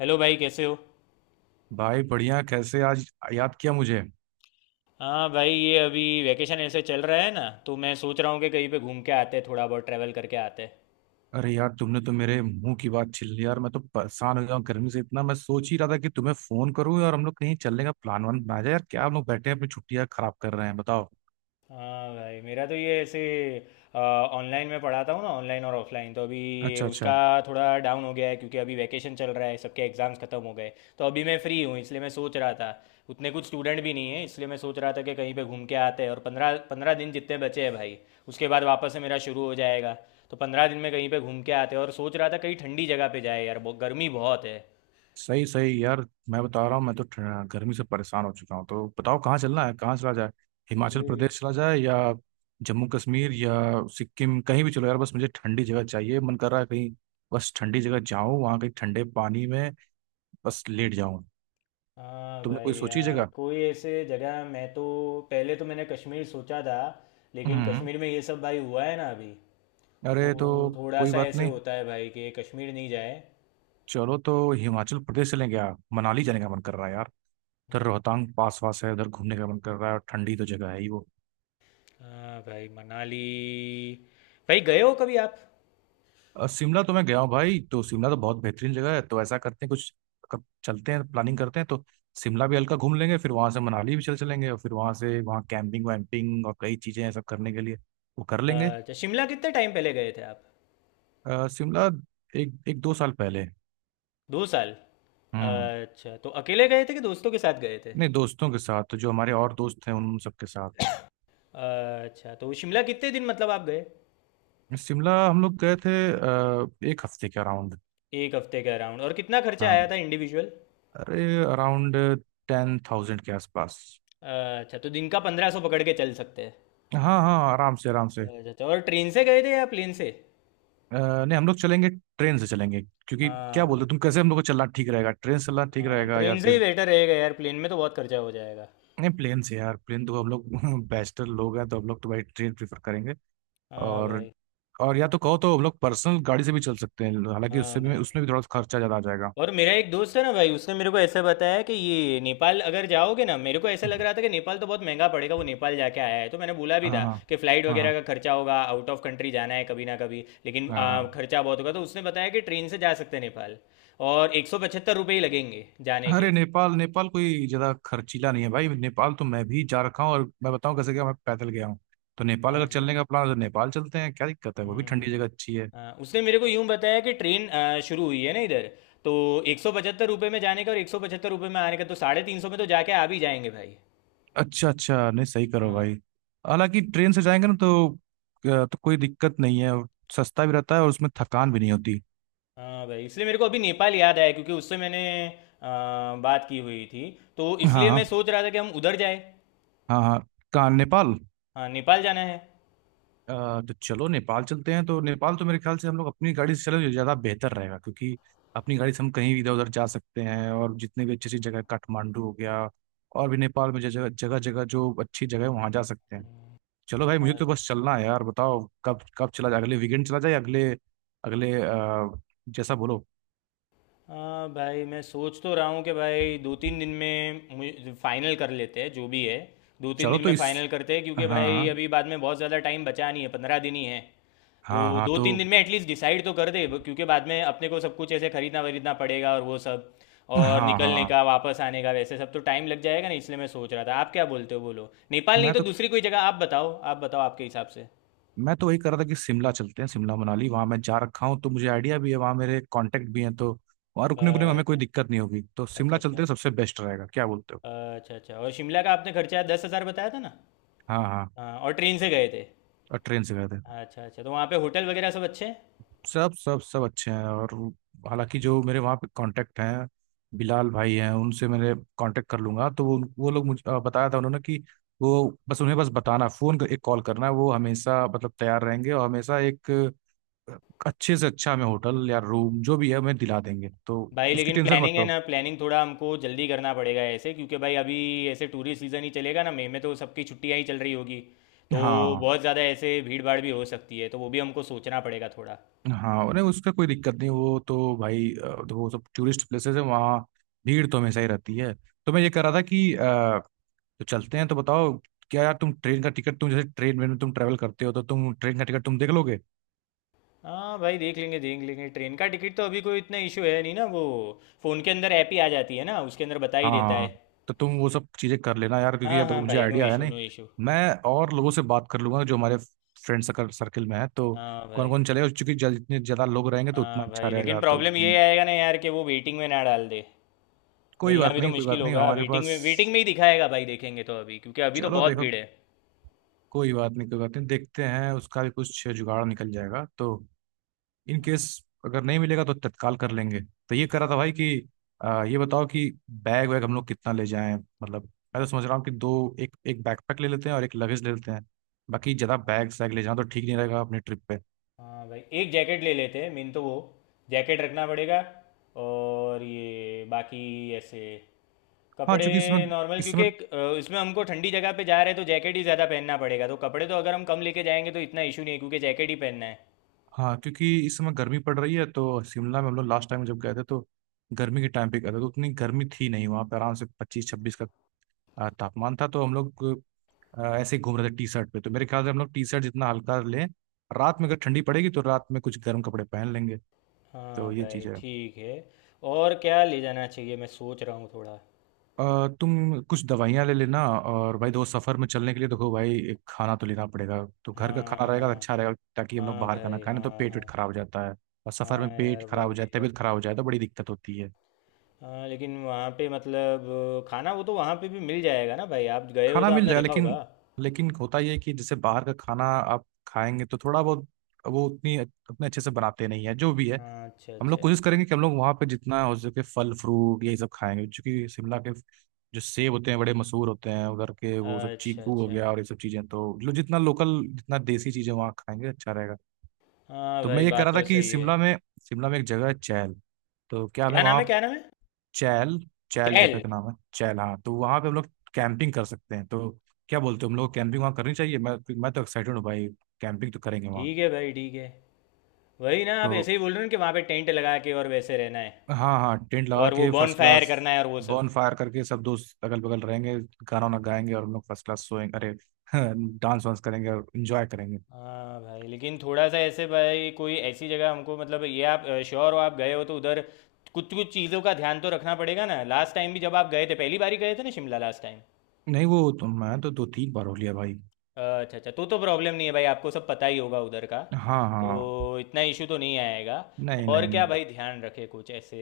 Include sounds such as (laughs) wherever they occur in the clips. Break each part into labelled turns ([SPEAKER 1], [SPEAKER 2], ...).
[SPEAKER 1] Hello भाई, कैसे हो।
[SPEAKER 2] भाई बढ़िया। कैसे आज याद किया मुझे?
[SPEAKER 1] हाँ भाई, ये अभी वैकेशन ऐसे चल रहा है ना, तो मैं सोच रहा हूँ कि कहीं पे घूम के आते, थोड़ा बहुत ट्रैवल करके आते।
[SPEAKER 2] अरे यार, तुमने तो मेरे मुंह की बात छीन ली यार। मैं तो परेशान हो गया हूँ गर्मी से इतना। मैं सोच ही रहा था कि तुम्हें फोन करूँ और हम लोग कहीं चलने का प्लान वन बनाया जाए। यार क्या हम लोग बैठे हैं अपनी छुट्टियां खराब कर रहे हैं, बताओ।
[SPEAKER 1] हाँ भाई, मेरा तो ये ऐसे ऑनलाइन में पढ़ाता हूँ ना, ऑनलाइन और ऑफलाइन, तो अभी ये
[SPEAKER 2] अच्छा अच्छा।
[SPEAKER 1] उसका थोड़ा डाउन हो गया है क्योंकि अभी वैकेशन चल रहा है, सबके एग्ज़ाम्स ख़त्म हो गए। तो अभी मैं फ्री हूँ, इसलिए मैं सोच रहा था, उतने कुछ स्टूडेंट भी नहीं है, इसलिए मैं सोच रहा था कि कहीं पे घूम के आते हैं। और 15-15 दिन जितने बचे हैं भाई, उसके बाद वापस से मेरा शुरू हो जाएगा। तो 15 दिन में कहीं पे घूम के आते हैं, और सोच रहा था कहीं ठंडी जगह पे जाए यार, गर्मी बहुत है।
[SPEAKER 2] सही सही यार। मैं बता रहा हूँ, मैं तो गर्मी से परेशान हो चुका हूँ। तो बताओ कहाँ चलना है, कहाँ चला जाए? हिमाचल प्रदेश चला जाए या जम्मू कश्मीर या सिक्किम, कहीं भी चलो यार। बस मुझे ठंडी जगह चाहिए। मन कर रहा है कहीं बस ठंडी जगह जाऊँ, वहाँ कहीं ठंडे पानी में बस लेट जाऊँ।
[SPEAKER 1] हाँ
[SPEAKER 2] तुमने
[SPEAKER 1] भाई
[SPEAKER 2] कोई सोची
[SPEAKER 1] यार,
[SPEAKER 2] जगह?
[SPEAKER 1] कोई ऐसे जगह, मैं तो पहले तो मैंने कश्मीर सोचा था, लेकिन
[SPEAKER 2] हम्म।
[SPEAKER 1] कश्मीर में ये सब भाई हुआ है ना अभी,
[SPEAKER 2] अरे तो
[SPEAKER 1] तो थोड़ा
[SPEAKER 2] कोई
[SPEAKER 1] सा
[SPEAKER 2] बात
[SPEAKER 1] ऐसे
[SPEAKER 2] नहीं,
[SPEAKER 1] होता है भाई कि कश्मीर नहीं जाए।
[SPEAKER 2] चलो तो हिमाचल प्रदेश चलें क्या? मनाली जाने का मन कर रहा है यार। उधर
[SPEAKER 1] हम्म।
[SPEAKER 2] रोहतांग पास वास है, उधर घूमने का मन कर रहा है और ठंडी तो जगह है ही वो।
[SPEAKER 1] हाँ भाई मनाली, भाई गए हो कभी आप।
[SPEAKER 2] शिमला तो मैं गया हूँ भाई। तो शिमला तो बहुत बेहतरीन जगह है। तो ऐसा करते हैं कुछ, कब चलते हैं प्लानिंग करते हैं तो। शिमला भी हल्का घूम लेंगे, फिर वहां से मनाली भी चल चलेंगे, और फिर वहां से वहाँ कैंपिंग वैम्पिंग और कई चीजें हैं सब करने के लिए, वो कर लेंगे।
[SPEAKER 1] अच्छा, शिमला कितने टाइम पहले गए थे आप।
[SPEAKER 2] शिमला एक एक दो साल पहले।
[SPEAKER 1] 2 साल।
[SPEAKER 2] हम्म।
[SPEAKER 1] अच्छा, तो अकेले गए थे कि दोस्तों के साथ गए थे।
[SPEAKER 2] नहीं दोस्तों के साथ, जो हमारे और दोस्त हैं उन सबके साथ।
[SPEAKER 1] अच्छा, तो शिमला कितने दिन मतलब आप गए।
[SPEAKER 2] शिमला हम लोग गए थे एक हफ्ते के अराउंड।
[SPEAKER 1] एक हफ्ते के अराउंड, और कितना खर्चा
[SPEAKER 2] हाँ,
[SPEAKER 1] आया था इंडिविजुअल।
[SPEAKER 2] अरे अराउंड 10,000 के आसपास।
[SPEAKER 1] अच्छा, तो दिन का 1500 पकड़ के चल सकते हैं।
[SPEAKER 2] हाँ हाँ, आराम से आराम से।
[SPEAKER 1] अच्छा अच्छा, और ट्रेन से गए थे या प्लेन से।
[SPEAKER 2] नहीं हम लोग चलेंगे, ट्रेन से चलेंगे। क्योंकि
[SPEAKER 1] हाँ
[SPEAKER 2] क्या बोलते
[SPEAKER 1] भाई,
[SPEAKER 2] हो तुम? कैसे हम लोग को चलना ठीक रहेगा, ट्रेन से चलना ठीक
[SPEAKER 1] हाँ
[SPEAKER 2] रहेगा या
[SPEAKER 1] ट्रेन से ही
[SPEAKER 2] फिर?
[SPEAKER 1] बेटर रहेगा यार, प्लेन में तो बहुत खर्चा हो जाएगा।
[SPEAKER 2] नहीं प्लेन से यार, प्लेन तो हम लोग (laughs) बैचलर लोग हैं, तो हम लोग तो भाई ट्रेन प्रेफर करेंगे।
[SPEAKER 1] हाँ
[SPEAKER 2] और
[SPEAKER 1] भाई,
[SPEAKER 2] या तो कहो तो हम लोग पर्सनल गाड़ी से भी चल सकते हैं, हालांकि
[SPEAKER 1] हाँ
[SPEAKER 2] उससे भी
[SPEAKER 1] भाई।
[SPEAKER 2] उसमें भी थोड़ा सा खर्चा ज़्यादा आ जाएगा।
[SPEAKER 1] और मेरा एक दोस्त है ना भाई, उसने मेरे को ऐसा बताया कि ये नेपाल अगर जाओगे ना, मेरे को ऐसा लग रहा था कि नेपाल तो बहुत महंगा पड़ेगा, वो नेपाल जाके आया है, तो मैंने बोला भी
[SPEAKER 2] हाँ
[SPEAKER 1] था कि फ़्लाइट
[SPEAKER 2] हाँ।
[SPEAKER 1] वगैरह
[SPEAKER 2] हाँ
[SPEAKER 1] का खर्चा होगा, आउट ऑफ कंट्री जाना है कभी ना कभी, लेकिन
[SPEAKER 2] हाँ। हाँ।
[SPEAKER 1] खर्चा बहुत होगा। तो उसने बताया कि ट्रेन से जा सकते हैं नेपाल, और 175 रुपये ही लगेंगे जाने के।
[SPEAKER 2] अरे नेपाल, नेपाल कोई ज्यादा खर्चीला नहीं है भाई। नेपाल तो मैं भी जा रखा हूँ, और मैं बताऊँ कैसे गया, मैं पैदल गया हूँ। तो नेपाल अगर
[SPEAKER 1] अच्छा।
[SPEAKER 2] चलने का प्लान है तो नेपाल चलते हैं, क्या दिक्कत है? वो भी
[SPEAKER 1] हम्म
[SPEAKER 2] ठंडी
[SPEAKER 1] हम्म।
[SPEAKER 2] जगह अच्छी है।
[SPEAKER 1] हाँ, उसने मेरे को यूं बताया कि ट्रेन शुरू हुई है ना इधर, तो 175 रुपये में जाने का और 175 रुपये में आने का, तो 350 में तो जाके आ भी जाएंगे भाई।
[SPEAKER 2] अच्छा अच्छा, नहीं सही करो
[SPEAKER 1] हाँ,
[SPEAKER 2] भाई। हालांकि ट्रेन से जाएंगे ना तो कोई दिक्कत नहीं है, और सस्ता भी रहता है और उसमें थकान भी नहीं होती।
[SPEAKER 1] हाँ भाई, इसलिए मेरे को अभी नेपाल याद आया क्योंकि उससे मैंने बात की हुई थी, तो
[SPEAKER 2] हाँ
[SPEAKER 1] इसलिए मैं
[SPEAKER 2] हाँ।
[SPEAKER 1] सोच रहा था कि हम उधर जाए।
[SPEAKER 2] हाँ हाँ। कहाँ नेपाल?
[SPEAKER 1] हाँ नेपाल जाना है।
[SPEAKER 2] अ, तो चलो नेपाल चलते हैं। तो नेपाल तो मेरे ख्याल से हम लोग अपनी गाड़ी से चले तो ज़्यादा बेहतर रहेगा, क्योंकि अपनी गाड़ी से हम कहीं भी इधर उधर जा सकते हैं, और जितने भी अच्छी अच्छी जगह काठमांडू हो गया और भी नेपाल में जगह जगह जगह जो अच्छी जगह है वहाँ जा सकते हैं। चलो भाई मुझे तो
[SPEAKER 1] अच्छा।
[SPEAKER 2] बस चलना है यार, बताओ कब कब चला जाए? अगले वीकेंड चला जाए, अगले अगले जैसा बोलो।
[SPEAKER 1] हाँ भाई, मैं सोच तो रहा हूँ कि भाई 2-3 दिन में फाइनल कर लेते हैं जो भी है, दो तीन
[SPEAKER 2] चलो
[SPEAKER 1] दिन
[SPEAKER 2] तो
[SPEAKER 1] में
[SPEAKER 2] इस
[SPEAKER 1] फाइनल करते हैं, क्योंकि भाई
[SPEAKER 2] हाँ।
[SPEAKER 1] अभी बाद में बहुत ज़्यादा टाइम बचा नहीं है, 15 दिन ही है।
[SPEAKER 2] हाँ
[SPEAKER 1] तो
[SPEAKER 2] हाँ
[SPEAKER 1] दो
[SPEAKER 2] तो
[SPEAKER 1] तीन दिन में एटलीस्ट डिसाइड तो कर दे क्योंकि बाद में अपने को सब कुछ ऐसे खरीदना वरीदना पड़ेगा और वो सब, और
[SPEAKER 2] हाँ हाँ।
[SPEAKER 1] निकलने का वापस आने का वैसे सब तो टाइम लग जाएगा ना, इसलिए मैं सोच रहा था, आप क्या बोलते हो, बोलो नेपाल नहीं
[SPEAKER 2] मैं
[SPEAKER 1] तो
[SPEAKER 2] तो
[SPEAKER 1] दूसरी कोई जगह आप बताओ, आप बताओ आपके हिसाब से।
[SPEAKER 2] मैं तो वही कर रहा था कि शिमला चलते हैं। शिमला मनाली वहां मैं जा रखा हूँ, तो मुझे आइडिया भी है, वहां मेरे कांटेक्ट भी हैं, तो वहां रुकने उकने में हमें कोई
[SPEAKER 1] अच्छा
[SPEAKER 2] दिक्कत नहीं होगी। तो
[SPEAKER 1] अच्छा।
[SPEAKER 2] शिमला चलते
[SPEAKER 1] अच्छा
[SPEAKER 2] हैं, सबसे बेस्ट रहेगा, क्या बोलते हो?
[SPEAKER 1] अच्छा। अच्छा, और शिमला का आपने खर्चा 10,000 बताया था ना।
[SPEAKER 2] हाँ हाँ,
[SPEAKER 1] हाँ, और ट्रेन से गए थे।
[SPEAKER 2] और ट्रेन से गए थे।
[SPEAKER 1] अच्छा अच्छा, तो वहाँ पे होटल वगैरह सब अच्छे हैं।
[SPEAKER 2] सब सब सब अच्छे हैं। और हालांकि जो मेरे वहाँ पे कांटेक्ट हैं, बिलाल भाई हैं, उनसे मैंने कांटेक्ट कर लूंगा। तो वो लोग मुझे बताया था उन्होंने कि वो बस उन्हें बस बताना, फ़ोन कर एक कॉल करना है, वो हमेशा मतलब तैयार रहेंगे और हमेशा एक अच्छे से अच्छा हमें होटल या रूम जो भी है हमें दिला देंगे तो।
[SPEAKER 1] भाई
[SPEAKER 2] उसकी
[SPEAKER 1] लेकिन
[SPEAKER 2] टेंशन मत
[SPEAKER 1] प्लानिंग है
[SPEAKER 2] करो।
[SPEAKER 1] ना, प्लानिंग थोड़ा हमको जल्दी करना पड़ेगा ऐसे, क्योंकि भाई अभी ऐसे टूरिस्ट सीज़न ही चलेगा ना, मई में तो सबकी छुट्टियां ही चल रही होगी, तो
[SPEAKER 2] हाँ
[SPEAKER 1] बहुत ज़्यादा ऐसे भीड़ भाड़ भी हो सकती है, तो वो भी हमको सोचना पड़ेगा थोड़ा।
[SPEAKER 2] हाँ, अरे उसका कोई दिक्कत नहीं। वो तो भाई तो वो सब टूरिस्ट प्लेसेस है वहाँ, भीड़ तो हमेशा ही रहती है। तो मैं ये कह रहा था कि तो चलते हैं तो बताओ, क्या यार तुम ट्रेन का टिकट, तुम जैसे ट्रेन में तुम ट्रेवल करते हो तो तुम ट्रेन का टिकट तुम देख लोगे?
[SPEAKER 1] हाँ भाई, देख लेंगे देख लेंगे, ट्रेन का टिकट तो अभी कोई इतना इशू है नहीं ना, वो फ़ोन के अंदर ऐप ही आ जाती है ना, उसके अंदर बता ही
[SPEAKER 2] हाँ
[SPEAKER 1] देता
[SPEAKER 2] हाँ
[SPEAKER 1] है।
[SPEAKER 2] हाँ। तो तुम वो सब चीज़ें कर लेना यार, क्योंकि
[SPEAKER 1] हाँ
[SPEAKER 2] यार देखो
[SPEAKER 1] हाँ
[SPEAKER 2] मुझे
[SPEAKER 1] भाई, नो
[SPEAKER 2] आइडिया है
[SPEAKER 1] इशू
[SPEAKER 2] नहीं।
[SPEAKER 1] No issue.
[SPEAKER 2] मैं और लोगों से बात कर लूंगा, जो हमारे फ्रेंड सर्कल सर्कल में है, तो
[SPEAKER 1] हाँ
[SPEAKER 2] कौन
[SPEAKER 1] भाई,
[SPEAKER 2] कौन चलेगा, क्योंकि जितने ज़्यादा लोग रहेंगे तो उतना
[SPEAKER 1] हाँ
[SPEAKER 2] अच्छा
[SPEAKER 1] भाई, लेकिन
[SPEAKER 2] रहेगा तो।
[SPEAKER 1] प्रॉब्लम ये
[SPEAKER 2] हम्म।
[SPEAKER 1] आएगा ना यार कि वो वेटिंग में ना डाल दे,
[SPEAKER 2] कोई
[SPEAKER 1] मिलना
[SPEAKER 2] बात
[SPEAKER 1] भी तो
[SPEAKER 2] नहीं, कोई
[SPEAKER 1] मुश्किल
[SPEAKER 2] बात नहीं,
[SPEAKER 1] होगा,
[SPEAKER 2] हमारे पास।
[SPEAKER 1] वेटिंग में ही दिखाएगा भाई, देखेंगे तो अभी क्योंकि अभी तो
[SPEAKER 2] चलो
[SPEAKER 1] बहुत
[SPEAKER 2] देखो
[SPEAKER 1] भीड़ है।
[SPEAKER 2] कोई बात नहीं, कोई बात नहीं, देखते हैं उसका भी कुछ जुगाड़ निकल जाएगा। तो इन केस, अगर नहीं मिलेगा तो तत्काल कर लेंगे। तो ये कर रहा था भाई कि ये बताओ कि बैग वैग हम लोग कितना ले जाएं? मतलब मैं तो समझ रहा हूँ कि दो, एक एक बैकपैक ले लेते हैं और एक लगेज ले लेते हैं, बाकी ज़्यादा बैग सैग ले जाना तो ठीक नहीं रहेगा अपनी ट्रिप पे।
[SPEAKER 1] हाँ भाई, एक जैकेट ले लेते हैं, मेन तो वो जैकेट रखना पड़ेगा, और ये बाकी ऐसे
[SPEAKER 2] हाँ,
[SPEAKER 1] कपड़े
[SPEAKER 2] चूंकि इस समय
[SPEAKER 1] नॉर्मल,
[SPEAKER 2] इस
[SPEAKER 1] क्योंकि
[SPEAKER 2] समय
[SPEAKER 1] इसमें हमको ठंडी जगह पे जा रहे हैं, तो जैकेट ही ज़्यादा पहनना पड़ेगा, तो कपड़े तो अगर हम कम लेके जाएंगे तो इतना इशू नहीं है क्योंकि जैकेट ही पहनना है।
[SPEAKER 2] हाँ क्योंकि इस समय गर्मी पड़ रही है, तो शिमला में हम लोग लास्ट टाइम जब गए थे तो गर्मी के टाइम पे गए थे तो उतनी गर्मी थी नहीं वहाँ पे। आराम से 25-26 का तापमान था, तो हम लोग ऐसे ही घूम रहे थे टी शर्ट पे। तो मेरे ख्याल से हम लोग टी शर्ट जितना हल्का लें, रात में अगर ठंडी पड़ेगी तो रात में कुछ गर्म कपड़े पहन लेंगे।
[SPEAKER 1] हाँ
[SPEAKER 2] तो ये
[SPEAKER 1] भाई
[SPEAKER 2] चीज़ है।
[SPEAKER 1] ठीक है, और क्या ले जाना चाहिए मैं सोच रहा हूँ थोड़ा।
[SPEAKER 2] तुम कुछ दवाइयाँ ले लेना और भाई दोस्त सफ़र में चलने के लिए, देखो भाई एक खाना तो लेना पड़ेगा, तो घर का खाना
[SPEAKER 1] हाँ
[SPEAKER 2] रहेगा
[SPEAKER 1] हाँ।
[SPEAKER 2] तो अच्छा रहेगा, ताकि हम लोग
[SPEAKER 1] हाँ
[SPEAKER 2] बाहर का ना
[SPEAKER 1] भाई,
[SPEAKER 2] खाएं, ना तो
[SPEAKER 1] हाँ
[SPEAKER 2] पेट वेट
[SPEAKER 1] हाँ।
[SPEAKER 2] खराब हो जाता है। और सफ़र
[SPEAKER 1] हाँ
[SPEAKER 2] में पेट
[SPEAKER 1] यार
[SPEAKER 2] खराब
[SPEAKER 1] वो
[SPEAKER 2] हो जाए,
[SPEAKER 1] भी है।
[SPEAKER 2] तबीयत खराब हो जाए, तो बड़ी दिक्कत होती है।
[SPEAKER 1] हाँ लेकिन वहाँ पे मतलब खाना, वो तो वहाँ पे भी मिल जाएगा ना भाई, आप गए हो
[SPEAKER 2] खाना
[SPEAKER 1] तो
[SPEAKER 2] मिल
[SPEAKER 1] आपने
[SPEAKER 2] जाएगा
[SPEAKER 1] देखा होगा।
[SPEAKER 2] लेकिन, लेकिन होता ये है कि जैसे बाहर का खाना आप खाएंगे तो थोड़ा बहुत वो उतनी अपने अच्छे से बनाते नहीं है, जो भी है।
[SPEAKER 1] हाँ, अच्छा
[SPEAKER 2] हम लोग
[SPEAKER 1] अच्छा।
[SPEAKER 2] कोशिश करेंगे कि हम लोग वहाँ पे जितना हो सके फल फ्रूट यही सब खाएंगे, क्योंकि शिमला के जो सेब होते हैं बड़े मशहूर होते हैं उधर के, वो सब,
[SPEAKER 1] अच्छा
[SPEAKER 2] चीकू हो
[SPEAKER 1] अच्छा।
[SPEAKER 2] गया और ये सब चीज़ें, तो लो जितना लोकल जितना देसी चीज़ें वहाँ खाएंगे अच्छा रहेगा।
[SPEAKER 1] हाँ
[SPEAKER 2] तो मैं
[SPEAKER 1] भाई,
[SPEAKER 2] ये कह
[SPEAKER 1] बात
[SPEAKER 2] रहा था
[SPEAKER 1] तो
[SPEAKER 2] कि
[SPEAKER 1] सही है।
[SPEAKER 2] शिमला में एक जगह है चैल, तो क्या हमें
[SPEAKER 1] क्या नाम
[SPEAKER 2] वहाँ
[SPEAKER 1] है क्या नाम है।
[SPEAKER 2] चैल, चैल जगह
[SPEAKER 1] कैल।
[SPEAKER 2] का नाम है चैल, हाँ, तो वहाँ पे हम लोग कैंपिंग कर सकते हैं, तो क्या बोलते हो हम लोग कैंपिंग वहाँ करनी चाहिए? मैं तो एक्साइटेड हूँ भाई, कैंपिंग तो करेंगे वहाँ।
[SPEAKER 1] ठीक है भाई ठीक है, वही ना, आप
[SPEAKER 2] तो
[SPEAKER 1] ऐसे ही बोल रहे हो ना कि वहाँ पे टेंट लगा के और वैसे रहना है,
[SPEAKER 2] हाँ हाँ, टेंट लगा
[SPEAKER 1] और वो
[SPEAKER 2] के
[SPEAKER 1] बॉन
[SPEAKER 2] फर्स्ट
[SPEAKER 1] फायर
[SPEAKER 2] क्लास।
[SPEAKER 1] करना है और वो सब।
[SPEAKER 2] बॉन फायर करके सब दोस्त अगल बगल रहेंगे, गाना वाना गाएंगे और हम लोग फर्स्ट क्लास सोएंगे। अरे (laughs) डांस वांस करेंगे और इंजॉय करेंगे।
[SPEAKER 1] हाँ भाई, लेकिन थोड़ा सा ऐसे भाई, कोई ऐसी जगह हमको, मतलब ये आप श्योर हो, आप गए हो तो उधर कुछ कुछ चीज़ों का ध्यान तो रखना पड़ेगा ना, लास्ट टाइम भी जब आप गए थे, पहली बार ही गए थे ना शिमला लास्ट टाइम।
[SPEAKER 2] नहीं वो तो मैं तो 2-3 बार हो लिया भाई।
[SPEAKER 1] अच्छा अच्छा, तो प्रॉब्लम नहीं है भाई, आपको सब पता ही होगा उधर का,
[SPEAKER 2] हाँ
[SPEAKER 1] तो
[SPEAKER 2] हाँ।
[SPEAKER 1] इतना इशू तो नहीं आएगा।
[SPEAKER 2] नहीं
[SPEAKER 1] और
[SPEAKER 2] नहीं नहीं।
[SPEAKER 1] क्या भाई ध्यान रखे कुछ ऐसे,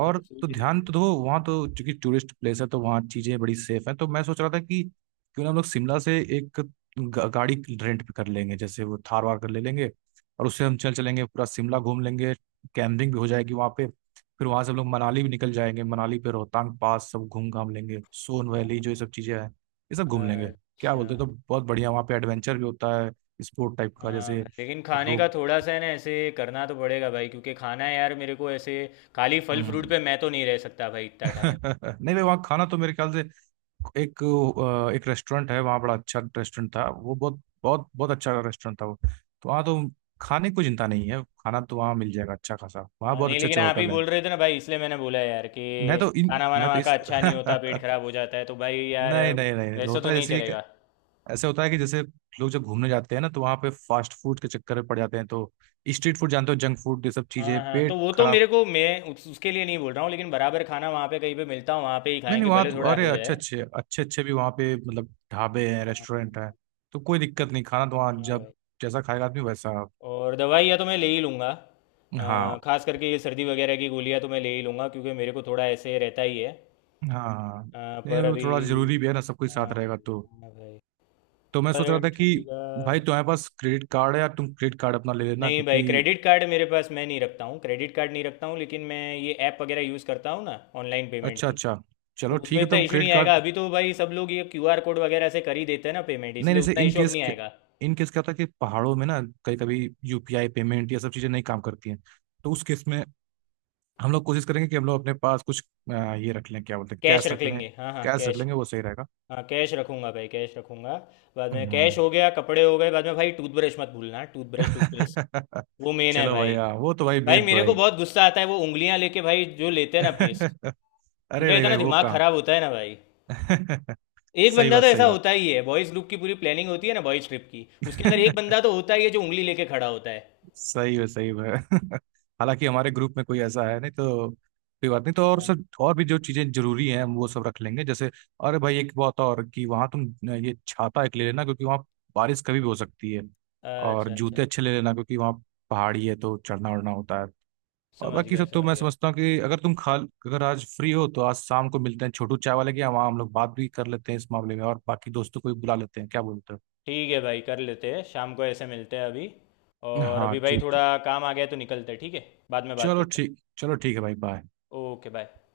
[SPEAKER 1] मेरे को सूझ
[SPEAKER 2] तो
[SPEAKER 1] नहीं
[SPEAKER 2] ध्यान
[SPEAKER 1] रहा।
[SPEAKER 2] तो दो वहाँ, तो चूंकि टूरिस्ट प्लेस है तो वहाँ चीज़ें बड़ी सेफ हैं। तो मैं सोच रहा था कि क्यों ना हम लोग शिमला से एक गाड़ी रेंट पे कर लेंगे, जैसे वो थार वार कर ले लेंगे, और उससे हम चल चलेंगे, पूरा शिमला घूम लेंगे, कैंपिंग भी हो जाएगी वहाँ पे। फिर वहाँ से हम लोग मनाली भी निकल जाएंगे, मनाली पे रोहतांग पास सब घूम घाम लेंगे, सोन
[SPEAKER 1] हाँ,
[SPEAKER 2] वैली जो ये सब चीज़ें हैं ये सब घूम लेंगे। क्या
[SPEAKER 1] अच्छा।
[SPEAKER 2] बोलते हो, तो बहुत बढ़िया, वहाँ पे एडवेंचर भी होता है स्पोर्ट टाइप का,
[SPEAKER 1] हाँ
[SPEAKER 2] जैसे
[SPEAKER 1] भाई, लेकिन खाने का
[SPEAKER 2] रोप।
[SPEAKER 1] थोड़ा सा है ना, ऐसे करना तो पड़ेगा भाई, क्योंकि खाना यार मेरे को ऐसे खाली फल फ्रूट
[SPEAKER 2] हम्म।
[SPEAKER 1] पे मैं तो नहीं रह सकता भाई इतना टाइम।
[SPEAKER 2] (laughs) नहीं भाई, वहाँ खाना तो मेरे ख्याल से एक, एक रेस्टोरेंट है वहाँ, बड़ा अच्छा रेस्टोरेंट था वो, बहुत बहुत बहुत अच्छा रेस्टोरेंट था वो। तो वहाँ तो खाने की कोई चिंता नहीं है, खाना तो वहाँ मिल जाएगा अच्छा खासा, वहाँ
[SPEAKER 1] हाँ,
[SPEAKER 2] बहुत
[SPEAKER 1] नहीं
[SPEAKER 2] अच्छे
[SPEAKER 1] लेकिन
[SPEAKER 2] अच्छे
[SPEAKER 1] आप ही
[SPEAKER 2] होटल हैं।
[SPEAKER 1] बोल रहे थे ना भाई, इसलिए मैंने बोला यार कि खाना वाना
[SPEAKER 2] मैं तो
[SPEAKER 1] वहाँ का
[SPEAKER 2] इस
[SPEAKER 1] अच्छा नहीं होता, पेट खराब
[SPEAKER 2] (laughs)
[SPEAKER 1] हो जाता है, तो भाई यार
[SPEAKER 2] नहीं नहीं नहीं
[SPEAKER 1] वैसे
[SPEAKER 2] होता
[SPEAKER 1] तो
[SPEAKER 2] है,
[SPEAKER 1] नहीं
[SPEAKER 2] जैसे ये कि,
[SPEAKER 1] चलेगा।
[SPEAKER 2] ऐसे होता है कि जैसे लोग जब घूमने जाते हैं ना तो वहाँ पे फास्ट फूड के चक्कर में पड़ जाते हैं, तो स्ट्रीट फूड जानते हो, जंक फूड, ये सब चीजें
[SPEAKER 1] हाँ हाँ, तो
[SPEAKER 2] पेट
[SPEAKER 1] वो तो
[SPEAKER 2] खराब।
[SPEAKER 1] मेरे को, मैं उसके लिए नहीं बोल रहा हूँ, लेकिन बराबर खाना वहाँ पे कहीं पे मिलता हूँ वहाँ पे ही
[SPEAKER 2] नहीं नहीं,
[SPEAKER 1] खाएंगे,
[SPEAKER 2] वहाँ
[SPEAKER 1] भले
[SPEAKER 2] तो
[SPEAKER 1] थोड़ा
[SPEAKER 2] अरे
[SPEAKER 1] हो
[SPEAKER 2] अच्छे
[SPEAKER 1] जाए।
[SPEAKER 2] अच्छे अच्छे अच्छे भी वहाँ पे मतलब ढाबे हैं,
[SPEAKER 1] हाँ हाँ,
[SPEAKER 2] रेस्टोरेंट हैं। तो कोई दिक्कत नहीं, खाना तो वहाँ
[SPEAKER 1] हाँ
[SPEAKER 2] जब
[SPEAKER 1] भाई।
[SPEAKER 2] जैसा खाएगा आदमी वैसा।
[SPEAKER 1] और दवाइयाँ तो मैं ले ही लूँगा,
[SPEAKER 2] हाँ
[SPEAKER 1] खास करके ये सर्दी वगैरह की गोलियाँ तो मैं ले ही लूँगा क्योंकि मेरे को थोड़ा ऐसे रहता ही है।
[SPEAKER 2] हाँ हाँ। नहीं
[SPEAKER 1] पर
[SPEAKER 2] वो
[SPEAKER 1] अभी।
[SPEAKER 2] थोड़ा जरूरी भी है ना, सब कुछ
[SPEAKER 1] हाँ,
[SPEAKER 2] साथ रहेगा तो।
[SPEAKER 1] हाँ भाई।
[SPEAKER 2] तो मैं सोच रहा
[SPEAKER 1] पर
[SPEAKER 2] था कि
[SPEAKER 1] ठंडी का।
[SPEAKER 2] भाई तुम्हारे पास क्रेडिट कार्ड है या तुम क्रेडिट कार्ड अपना ले लेना,
[SPEAKER 1] नहीं भाई,
[SPEAKER 2] क्योंकि
[SPEAKER 1] क्रेडिट कार्ड मेरे पास, मैं नहीं रखता हूँ, क्रेडिट कार्ड नहीं रखता हूँ, लेकिन मैं ये ऐप वगैरह यूज़ करता हूँ ना ऑनलाइन पेमेंट
[SPEAKER 2] अच्छा
[SPEAKER 1] की,
[SPEAKER 2] अच्छा,
[SPEAKER 1] तो
[SPEAKER 2] चलो
[SPEAKER 1] उसमें
[SPEAKER 2] ठीक है
[SPEAKER 1] इतना
[SPEAKER 2] तब
[SPEAKER 1] इशू नहीं
[SPEAKER 2] क्रेडिट कार्ड।
[SPEAKER 1] आएगा अभी, तो भाई सब लोग ये क्यूआर कोड वगैरह से कर ही देते हैं ना पेमेंट,
[SPEAKER 2] नहीं
[SPEAKER 1] इसलिए
[SPEAKER 2] नहीं, से
[SPEAKER 1] उतना
[SPEAKER 2] इन
[SPEAKER 1] इशू अब
[SPEAKER 2] केस,
[SPEAKER 1] नहीं आएगा।
[SPEAKER 2] इन केस क्या होता है कि पहाड़ों में ना कभी कभी यूपीआई पेमेंट ये सब चीज़ें नहीं काम करती हैं। तो उस केस में हम लोग कोशिश करेंगे कि हम लोग अपने पास कुछ ये रख लें, क्या बोलते हैं,
[SPEAKER 1] कैश
[SPEAKER 2] कैश
[SPEAKER 1] रख
[SPEAKER 2] रख लें।
[SPEAKER 1] लेंगे, हाँ हाँ
[SPEAKER 2] कैश रख
[SPEAKER 1] कैश।
[SPEAKER 2] लेंगे, वो सही रहेगा।
[SPEAKER 1] हाँ कैश रखूंगा भाई, कैश रखूंगा। बाद में
[SPEAKER 2] हम्म।
[SPEAKER 1] कैश हो गया, कपड़े हो गए, बाद में भाई टूथब्रश मत भूलना, टूथब्रश टूथपेस्ट वो
[SPEAKER 2] (laughs)
[SPEAKER 1] मेन है
[SPEAKER 2] चलो
[SPEAKER 1] भाई।
[SPEAKER 2] भैया वो तो भाई
[SPEAKER 1] भाई
[SPEAKER 2] मेन तो
[SPEAKER 1] मेरे
[SPEAKER 2] है
[SPEAKER 1] को
[SPEAKER 2] ही।
[SPEAKER 1] बहुत गुस्सा आता है वो, उंगलियां लेके भाई जो लेते हैं ना पेस्ट,
[SPEAKER 2] (laughs) अरे
[SPEAKER 1] मेरा
[SPEAKER 2] नहीं भाई
[SPEAKER 1] इतना
[SPEAKER 2] वो
[SPEAKER 1] दिमाग
[SPEAKER 2] कहाँ।
[SPEAKER 1] खराब होता है ना भाई।
[SPEAKER 2] (laughs)
[SPEAKER 1] एक
[SPEAKER 2] सही
[SPEAKER 1] बंदा
[SPEAKER 2] बात,
[SPEAKER 1] तो
[SPEAKER 2] सही
[SPEAKER 1] ऐसा
[SPEAKER 2] बात।
[SPEAKER 1] होता ही है, बॉयज ग्रुप की पूरी प्लानिंग होती है ना, बॉयज ट्रिप की, उसके अंदर एक बंदा तो
[SPEAKER 2] (laughs)
[SPEAKER 1] होता ही है जो उंगली लेके खड़ा होता है।
[SPEAKER 2] सही है, सही है। (laughs) हालांकि हमारे ग्रुप में कोई ऐसा है नहीं, तो कोई बात नहीं तो। और सर,
[SPEAKER 1] हाँ।
[SPEAKER 2] और भी जो चीजें जरूरी हैं हम वो सब रख लेंगे, जैसे अरे भाई एक बात और, कि वहां तुम ये छाता एक ले लेना, क्योंकि वहां बारिश कभी भी हो सकती है। और
[SPEAKER 1] अच्छा अच्छा,
[SPEAKER 2] जूते अच्छे ले लेना, क्योंकि वहाँ पहाड़ी है तो चढ़ना उड़ना होता है। और
[SPEAKER 1] समझ
[SPEAKER 2] बाकी
[SPEAKER 1] गया
[SPEAKER 2] सब तो
[SPEAKER 1] समझ
[SPEAKER 2] मैं
[SPEAKER 1] गया।
[SPEAKER 2] समझता हूँ कि अगर तुम खाल अगर आज फ्री हो तो आज शाम को मिलते हैं छोटू चाय वाले के यहाँ, वहाँ हम लोग बात भी कर लेते हैं इस मामले में और बाकी दोस्तों को भी बुला लेते हैं, क्या बोलते
[SPEAKER 1] ठीक है भाई, कर लेते हैं, शाम को ऐसे मिलते हैं अभी।
[SPEAKER 2] हो?
[SPEAKER 1] और
[SPEAKER 2] हाँ
[SPEAKER 1] अभी भाई
[SPEAKER 2] ठीक
[SPEAKER 1] थोड़ा
[SPEAKER 2] ठीक।
[SPEAKER 1] काम आ गया है तो निकलते हैं, ठीक है, बाद में बात
[SPEAKER 2] चलो
[SPEAKER 1] करते
[SPEAKER 2] ठीक, चलो ठीक है भाई, बाय।
[SPEAKER 1] हैं। Okay bye.